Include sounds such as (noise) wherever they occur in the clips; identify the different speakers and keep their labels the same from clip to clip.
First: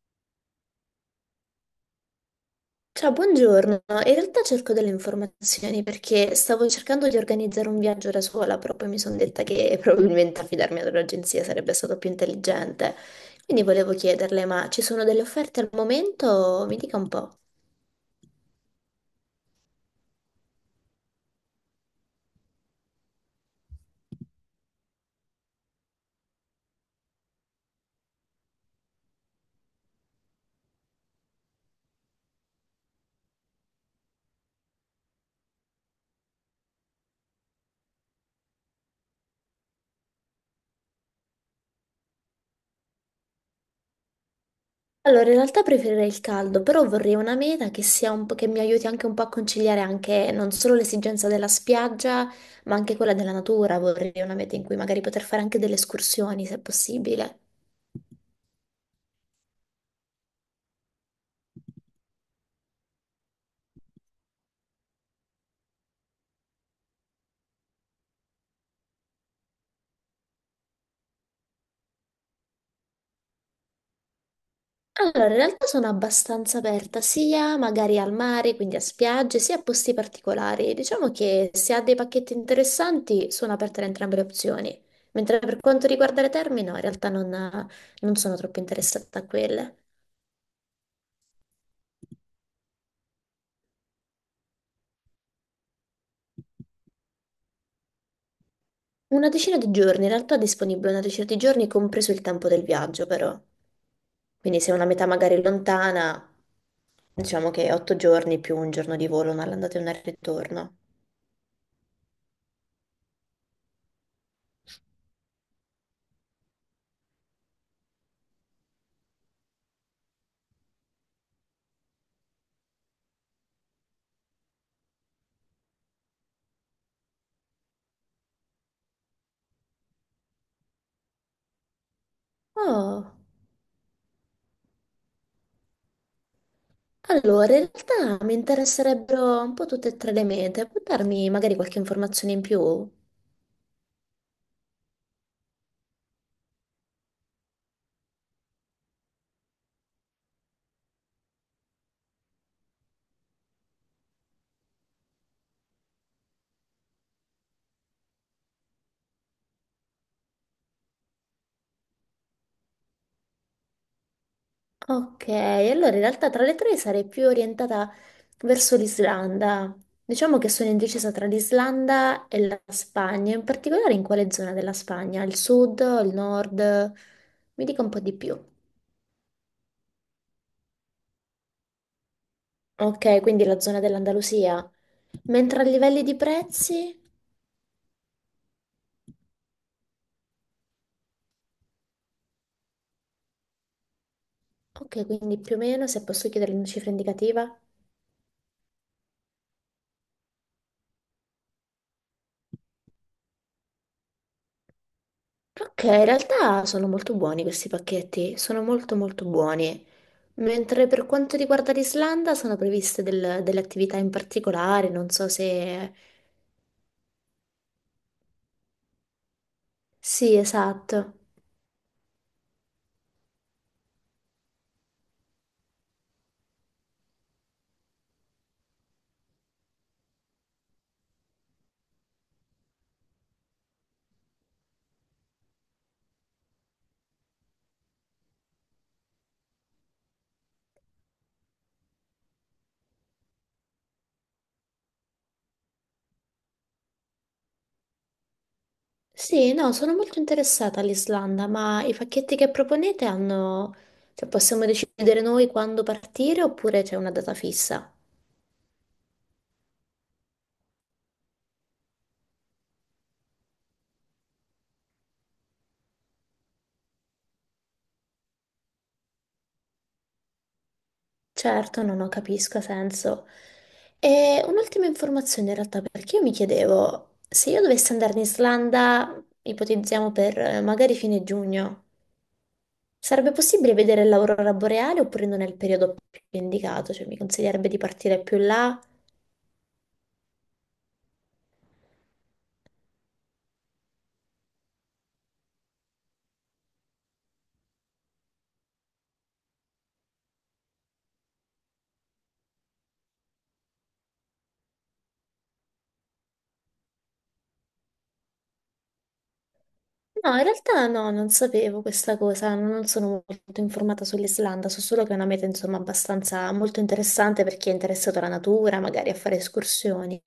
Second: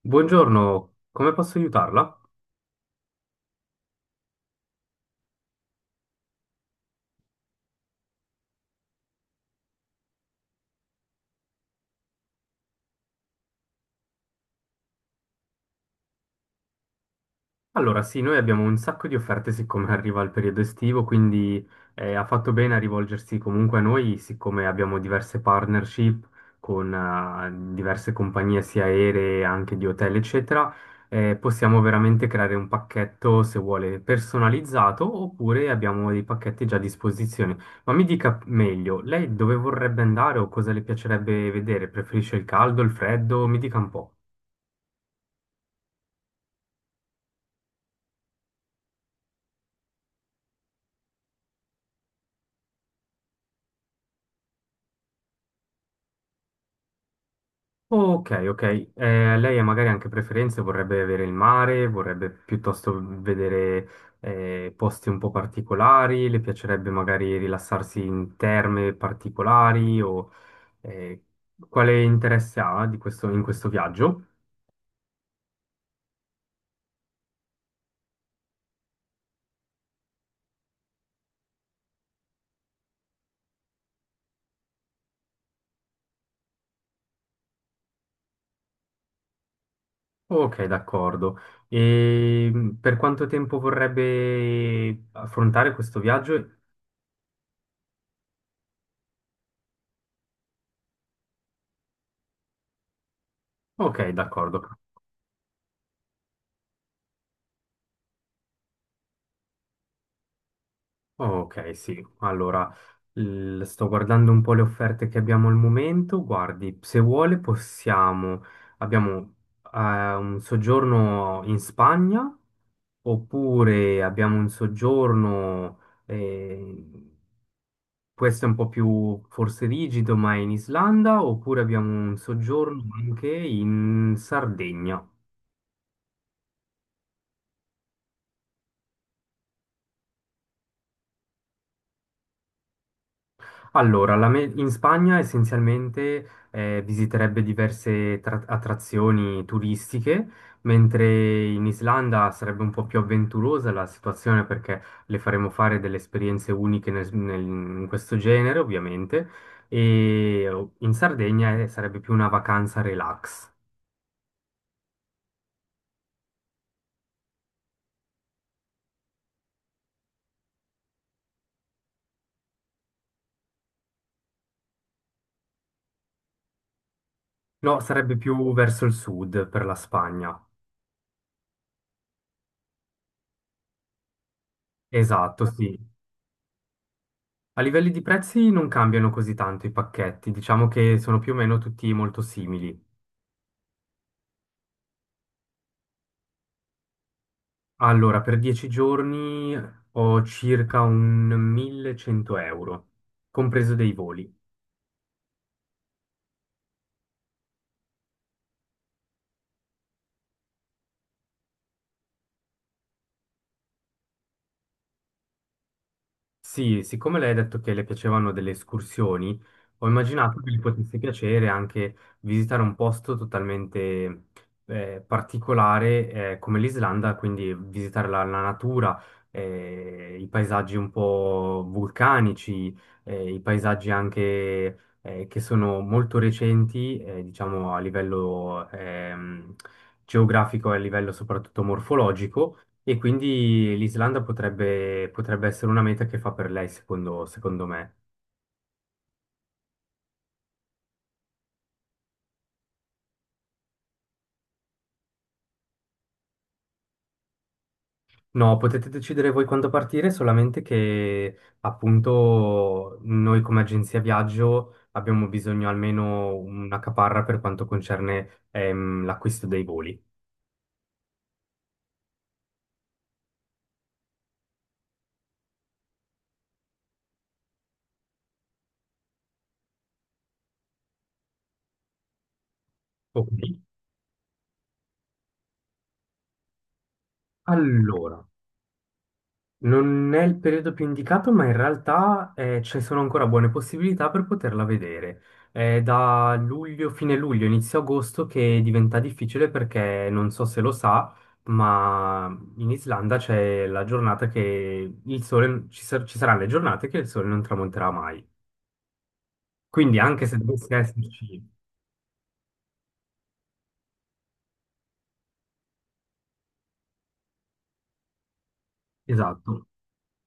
Speaker 1: Buongiorno, come posso aiutarla?
Speaker 2: Ciao, buongiorno. In realtà cerco delle informazioni perché stavo cercando di organizzare un viaggio da sola, però poi mi sono detta che (laughs) probabilmente affidarmi ad un'agenzia sarebbe stato più intelligente. Quindi volevo chiederle, ma ci sono delle offerte al momento? Mi dica un po'.
Speaker 1: Allora, sì, noi abbiamo un sacco di offerte siccome (laughs) arriva il periodo estivo, quindi ha fatto bene a rivolgersi comunque a noi, siccome abbiamo diverse partnership con diverse compagnie sia aeree, anche di hotel, eccetera, possiamo veramente creare un pacchetto, se vuole, personalizzato, oppure abbiamo dei pacchetti già a disposizione. Ma mi dica meglio, lei dove vorrebbe andare o cosa le piacerebbe vedere? Preferisce il caldo, il freddo? Mi dica un po'.
Speaker 2: Allora, in realtà preferirei il caldo, però vorrei una meta che sia un po' che mi aiuti anche un po' a conciliare anche non solo l'esigenza della spiaggia, ma anche quella della natura. Vorrei una meta in cui magari poter fare anche delle escursioni, se possibile.
Speaker 1: Ok, ok. Lei ha magari anche preferenze, vorrebbe avere il mare, vorrebbe piuttosto vedere posti un po' particolari, le piacerebbe magari rilassarsi in terme particolari o eh, quale interesse ha di in questo viaggio?
Speaker 2: Allora, in realtà sono abbastanza aperta sia magari al mare, quindi a spiagge, sia a posti particolari. Diciamo che se ha dei pacchetti interessanti sono aperte ad entrambe le opzioni. Mentre per quanto riguarda le terme, no, in realtà non sono troppo interessata a quelle.
Speaker 1: Ok, d'accordo. E per quanto tempo vorrebbe affrontare questo viaggio?
Speaker 2: Una decina di giorni, in realtà è disponibile una decina di giorni, compreso il tempo del viaggio, però.
Speaker 1: Ok, d'accordo.
Speaker 2: Quindi se è una metà magari lontana, diciamo che otto giorni più un giorno di volo, una all'andata e una al ritorno.
Speaker 1: Ok, sì. Allora, sto guardando un po' le offerte che abbiamo al momento. Guardi, se vuole possiamo. Abbiamo un soggiorno in Spagna, oppure abbiamo un soggiorno, eh, questo è un po' più forse rigido, ma è in Islanda, oppure abbiamo un soggiorno
Speaker 2: Oh.
Speaker 1: anche in Sardegna.
Speaker 2: Allora, in realtà mi interesserebbero un po' tutte e tre le mete, può darmi magari qualche informazione in più?
Speaker 1: Allora, in Spagna essenzialmente visiterebbe diverse attrazioni turistiche, mentre in Islanda sarebbe un po' più avventurosa la situazione perché le faremo fare delle esperienze uniche in questo genere, ovviamente, e in Sardegna sarebbe più una vacanza relax.
Speaker 2: Ok, allora in realtà tra le tre sarei più orientata verso l'Islanda. Diciamo che sono indecisa tra l'Islanda e la Spagna, in particolare in quale zona della Spagna? Il sud, il nord? Mi
Speaker 1: No,
Speaker 2: dica un po' di
Speaker 1: sarebbe
Speaker 2: più.
Speaker 1: più verso il sud per la Spagna.
Speaker 2: Ok, quindi la zona dell'Andalusia.
Speaker 1: Esatto,
Speaker 2: Mentre a
Speaker 1: sì.
Speaker 2: livelli di prezzi?
Speaker 1: A livelli di prezzi non cambiano così tanto i pacchetti, diciamo che sono più o meno tutti molto simili.
Speaker 2: Ok, quindi più o meno, se posso chiedere una cifra indicativa?
Speaker 1: Allora, per 10 giorni ho circa un 1100 euro, compreso dei voli.
Speaker 2: Ok, in realtà sono molto buoni questi pacchetti, sono molto molto buoni. Mentre per quanto riguarda l'Islanda sono previste delle attività in particolare, non so se...
Speaker 1: Sì, siccome lei ha detto che le piacevano delle escursioni, ho
Speaker 2: Sì,
Speaker 1: immaginato che gli potesse
Speaker 2: esatto.
Speaker 1: piacere anche visitare un posto totalmente particolare come l'Islanda, quindi visitare la natura, i paesaggi un po' vulcanici, i paesaggi anche che sono molto recenti, diciamo a livello geografico e a livello soprattutto morfologico. E quindi l'Islanda potrebbe, potrebbe essere una meta che fa per lei, secondo, secondo me.
Speaker 2: Sì, no, sono molto interessata all'Islanda, ma i pacchetti che proponete hanno... Cioè, possiamo decidere noi quando partire oppure c'è una data fissa?
Speaker 1: No, potete decidere voi quando partire, solamente che appunto noi come agenzia viaggio abbiamo bisogno almeno una caparra per quanto concerne l'acquisto dei voli.
Speaker 2: Certo, no, no, capisco, ha senso. E un'ultima informazione in realtà, perché io mi chiedevo, se io dovessi andare in Islanda, ipotizziamo per magari fine giugno,
Speaker 1: Ok,
Speaker 2: sarebbe possibile vedere l'aurora boreale oppure non è il periodo più indicato? Cioè, mi consiglierebbe di partire
Speaker 1: allora.
Speaker 2: più là?
Speaker 1: Non è il periodo più indicato, ma in realtà ci sono ancora buone possibilità per poterla vedere. È da luglio, fine luglio, inizio agosto che diventa difficile perché non so se lo sa, ma in Islanda c'è la giornata che il sole, ci saranno le giornate che il sole non tramonterà mai. Quindi anche
Speaker 2: No,
Speaker 1: se
Speaker 2: in
Speaker 1: dovesse
Speaker 2: realtà no, non
Speaker 1: esserci.
Speaker 2: sapevo questa cosa, non sono molto informata sull'Islanda, so solo che è una meta, insomma, abbastanza molto interessante per chi è interessato alla natura, magari a fare
Speaker 1: Esatto.
Speaker 2: escursioni.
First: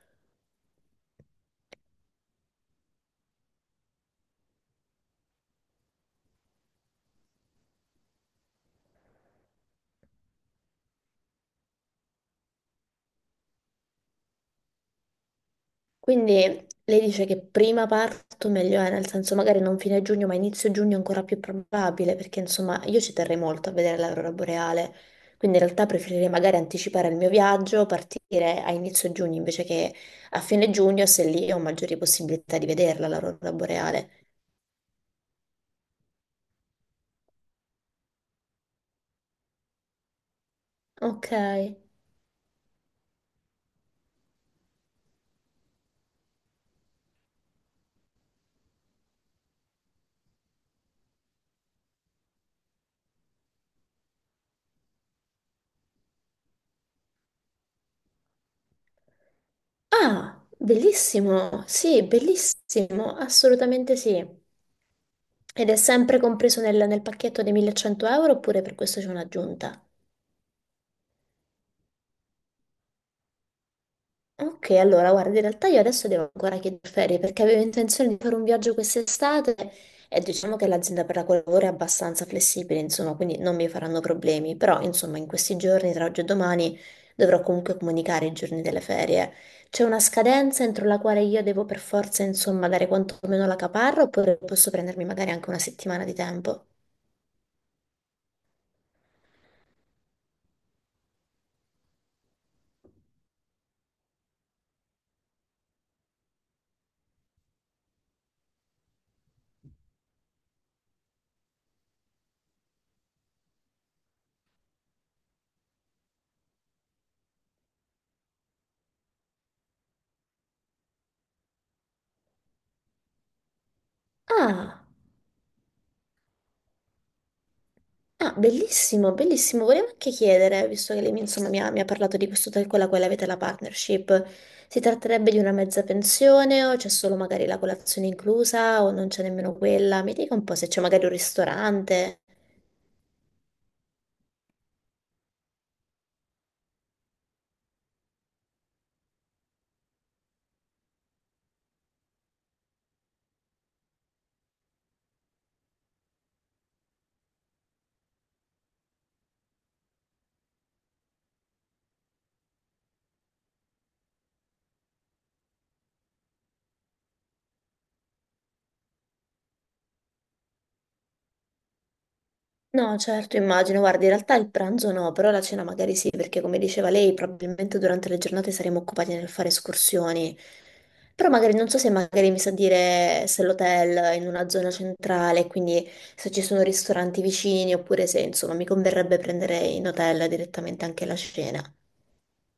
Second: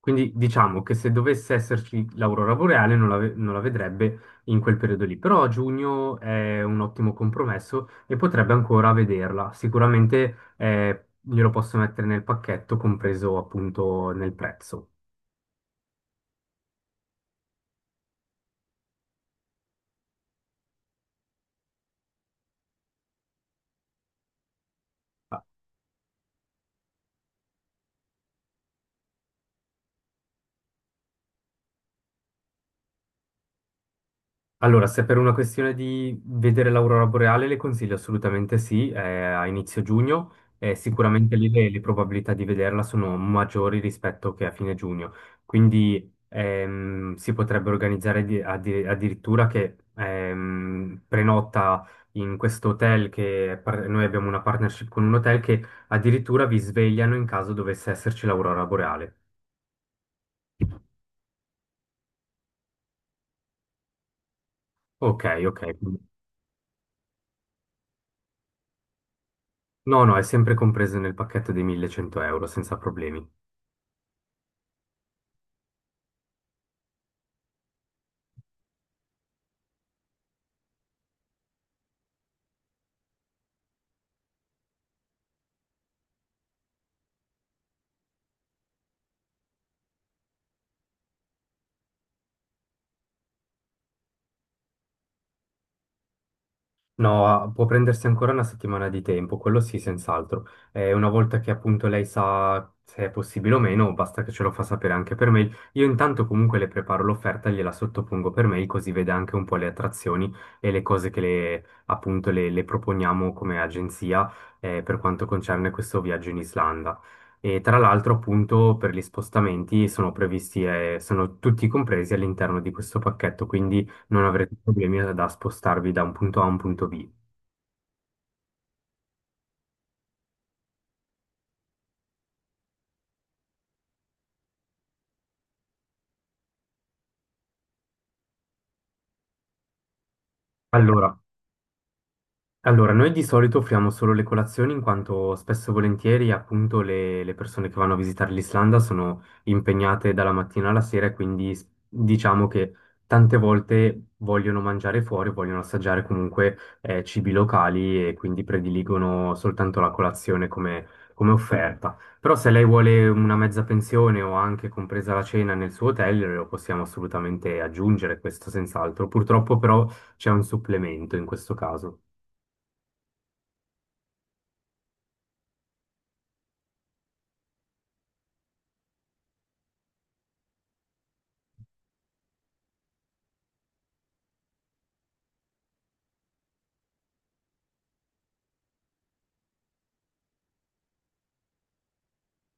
Speaker 1: Quindi diciamo che se dovesse esserci l'aurora boreale non la vedrebbe in quel periodo lì, però a giugno è un ottimo compromesso e potrebbe ancora vederla. Sicuramente glielo posso mettere nel pacchetto, compreso appunto nel prezzo.
Speaker 2: Quindi lei dice che prima parto meglio è, nel senso magari non fine giugno, ma inizio giugno è ancora più probabile, perché insomma io ci terrei molto a vedere l'aurora boreale, quindi in realtà preferirei magari anticipare il mio viaggio, partire a inizio giugno invece che a fine giugno, se lì ho maggiori possibilità di vederla l'aurora boreale.
Speaker 1: Allora, se per una questione di vedere l'aurora boreale, le consiglio assolutamente sì, a inizio giugno,
Speaker 2: Ok.
Speaker 1: sicuramente lì le probabilità di vederla sono maggiori rispetto che a fine giugno, quindi si potrebbe organizzare addirittura che prenota in questo hotel che noi abbiamo una partnership con un hotel che addirittura vi svegliano in caso dovesse esserci l'aurora boreale.
Speaker 2: Ah, bellissimo, sì, bellissimo, assolutamente sì.
Speaker 1: Ok, ok.
Speaker 2: Ed è sempre compreso nel pacchetto dei 1100 euro oppure per questo c'è un'aggiunta?
Speaker 1: No, no, è sempre compreso nel pacchetto dei 1100 euro, senza problemi.
Speaker 2: Ok, allora guarda, in realtà io adesso devo ancora chiedere ferie perché avevo intenzione di fare un viaggio quest'estate e diciamo che l'azienda per la quale lavoro è abbastanza flessibile, insomma, quindi non mi faranno problemi, però insomma in questi giorni, tra oggi e domani, dovrò comunque comunicare i giorni delle ferie. C'è una scadenza entro la quale io devo per forza, insomma, dare quantomeno la caparra oppure posso prendermi magari anche una settimana di tempo?
Speaker 1: No, può prendersi ancora una settimana di tempo, quello sì, senz'altro. Una volta che appunto lei sa se è possibile o meno, basta che ce lo fa sapere anche per mail. Io intanto comunque le preparo l'offerta, e gliela sottopongo per mail, così vede anche un po' le attrazioni e le cose che appunto le proponiamo come agenzia per quanto concerne questo viaggio in Islanda. E tra l'altro appunto per gli spostamenti sono previsti, sono tutti compresi all'interno di questo pacchetto, quindi non avrete
Speaker 2: Ah!
Speaker 1: problemi da spostarvi da un punto A a un punto B.
Speaker 2: Ah, bellissimo, bellissimo. Volevo anche chiedere, visto che lei mi, insomma, mi ha parlato di questo hotel con la quale avete la partnership, si tratterebbe di una mezza pensione o c'è solo magari la colazione inclusa o non c'è nemmeno quella? Mi dica un po' se c'è magari un
Speaker 1: Allora,
Speaker 2: ristorante.
Speaker 1: Allora, noi di solito offriamo solo le colazioni in quanto spesso e volentieri appunto le persone che vanno a visitare l'Islanda sono impegnate dalla mattina alla sera e quindi diciamo che tante volte vogliono mangiare fuori, vogliono assaggiare comunque cibi locali e quindi prediligono soltanto la colazione come, offerta. Però se lei vuole una mezza pensione o anche compresa la cena nel suo hotel, lo possiamo assolutamente aggiungere, questo senz'altro. Purtroppo però c'è un supplemento in questo caso.
Speaker 2: No, certo, immagino. Guarda, in realtà il pranzo no, però la cena magari sì, perché come diceva lei, probabilmente durante le giornate saremo occupati nel fare escursioni. Però magari non so se magari mi sa dire se l'hotel è in una zona centrale, quindi se ci sono ristoranti vicini, oppure se insomma mi converrebbe prendere in hotel direttamente anche la cena.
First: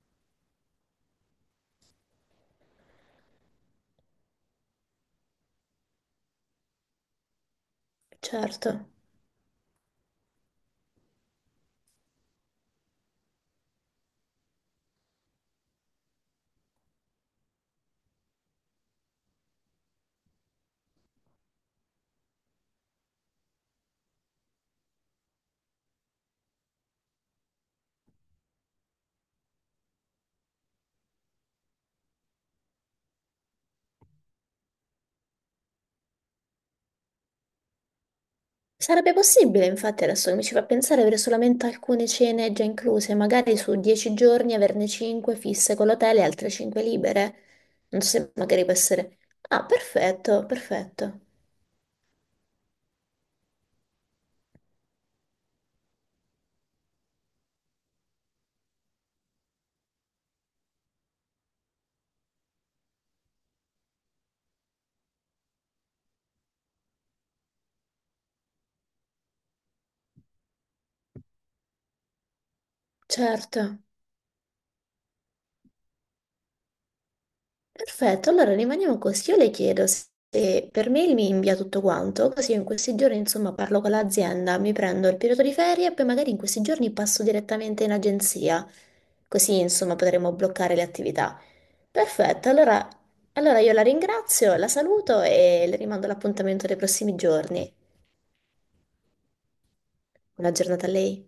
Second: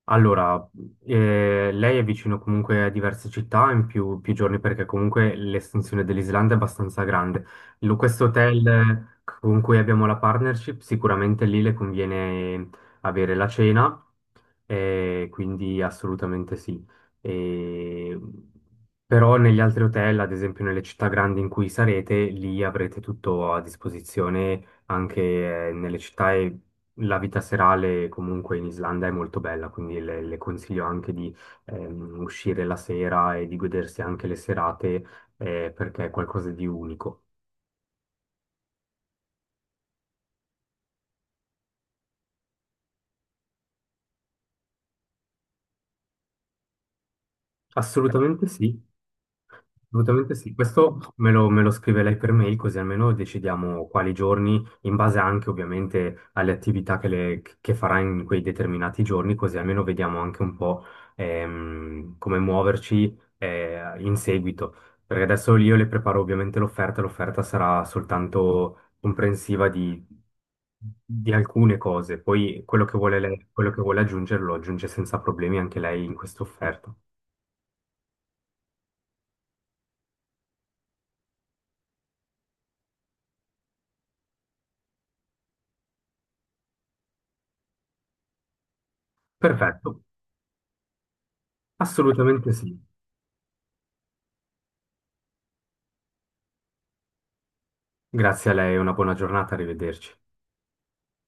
Speaker 1: Allora, lei è vicino comunque a diverse città in più, più giorni perché comunque l'estensione dell'Islanda è abbastanza grande. Questo
Speaker 2: Certo.
Speaker 1: hotel con cui abbiamo la partnership, sicuramente lì le conviene avere la cena, quindi assolutamente sì. E- però negli altri hotel, ad esempio nelle città grandi in cui sarete, lì avrete tutto a disposizione anche nelle città la vita serale comunque in Islanda è molto bella, quindi le consiglio anche di uscire la sera e di godersi anche le serate perché è qualcosa di unico.
Speaker 2: Sarebbe possibile, infatti, adesso che mi ci fa pensare, avere solamente alcune cene già incluse, magari su 10 giorni averne 5 fisse con l'hotel e altre 5 libere. Non so se
Speaker 1: Assolutamente
Speaker 2: magari può
Speaker 1: sì.
Speaker 2: essere... Ah,
Speaker 1: Assolutamente
Speaker 2: perfetto,
Speaker 1: sì, questo
Speaker 2: perfetto.
Speaker 1: me lo scrive lei per mail così almeno decidiamo quali giorni, in base anche ovviamente alle attività che farà in quei determinati giorni, così almeno vediamo anche un po' come muoverci in seguito. Perché adesso io le preparo ovviamente l'offerta, l'offerta sarà soltanto comprensiva di alcune cose, poi
Speaker 2: Certo.
Speaker 1: quello che vuole aggiungere lo aggiunge senza problemi anche lei in questa offerta.
Speaker 2: Perfetto, allora rimaniamo così. Io le chiedo se per mail mi invia tutto quanto, così io in questi giorni insomma parlo con l'azienda, mi prendo il periodo di ferie e poi magari in questi giorni passo direttamente in agenzia, così
Speaker 1: Perfetto,
Speaker 2: insomma potremo bloccare le attività. Perfetto,
Speaker 1: assolutamente sì.
Speaker 2: allora io la ringrazio, la saluto e le rimando l'appuntamento dei prossimi giorni.
Speaker 1: Grazie a lei, una buona giornata, arrivederci.
Speaker 2: Buona giornata a lei.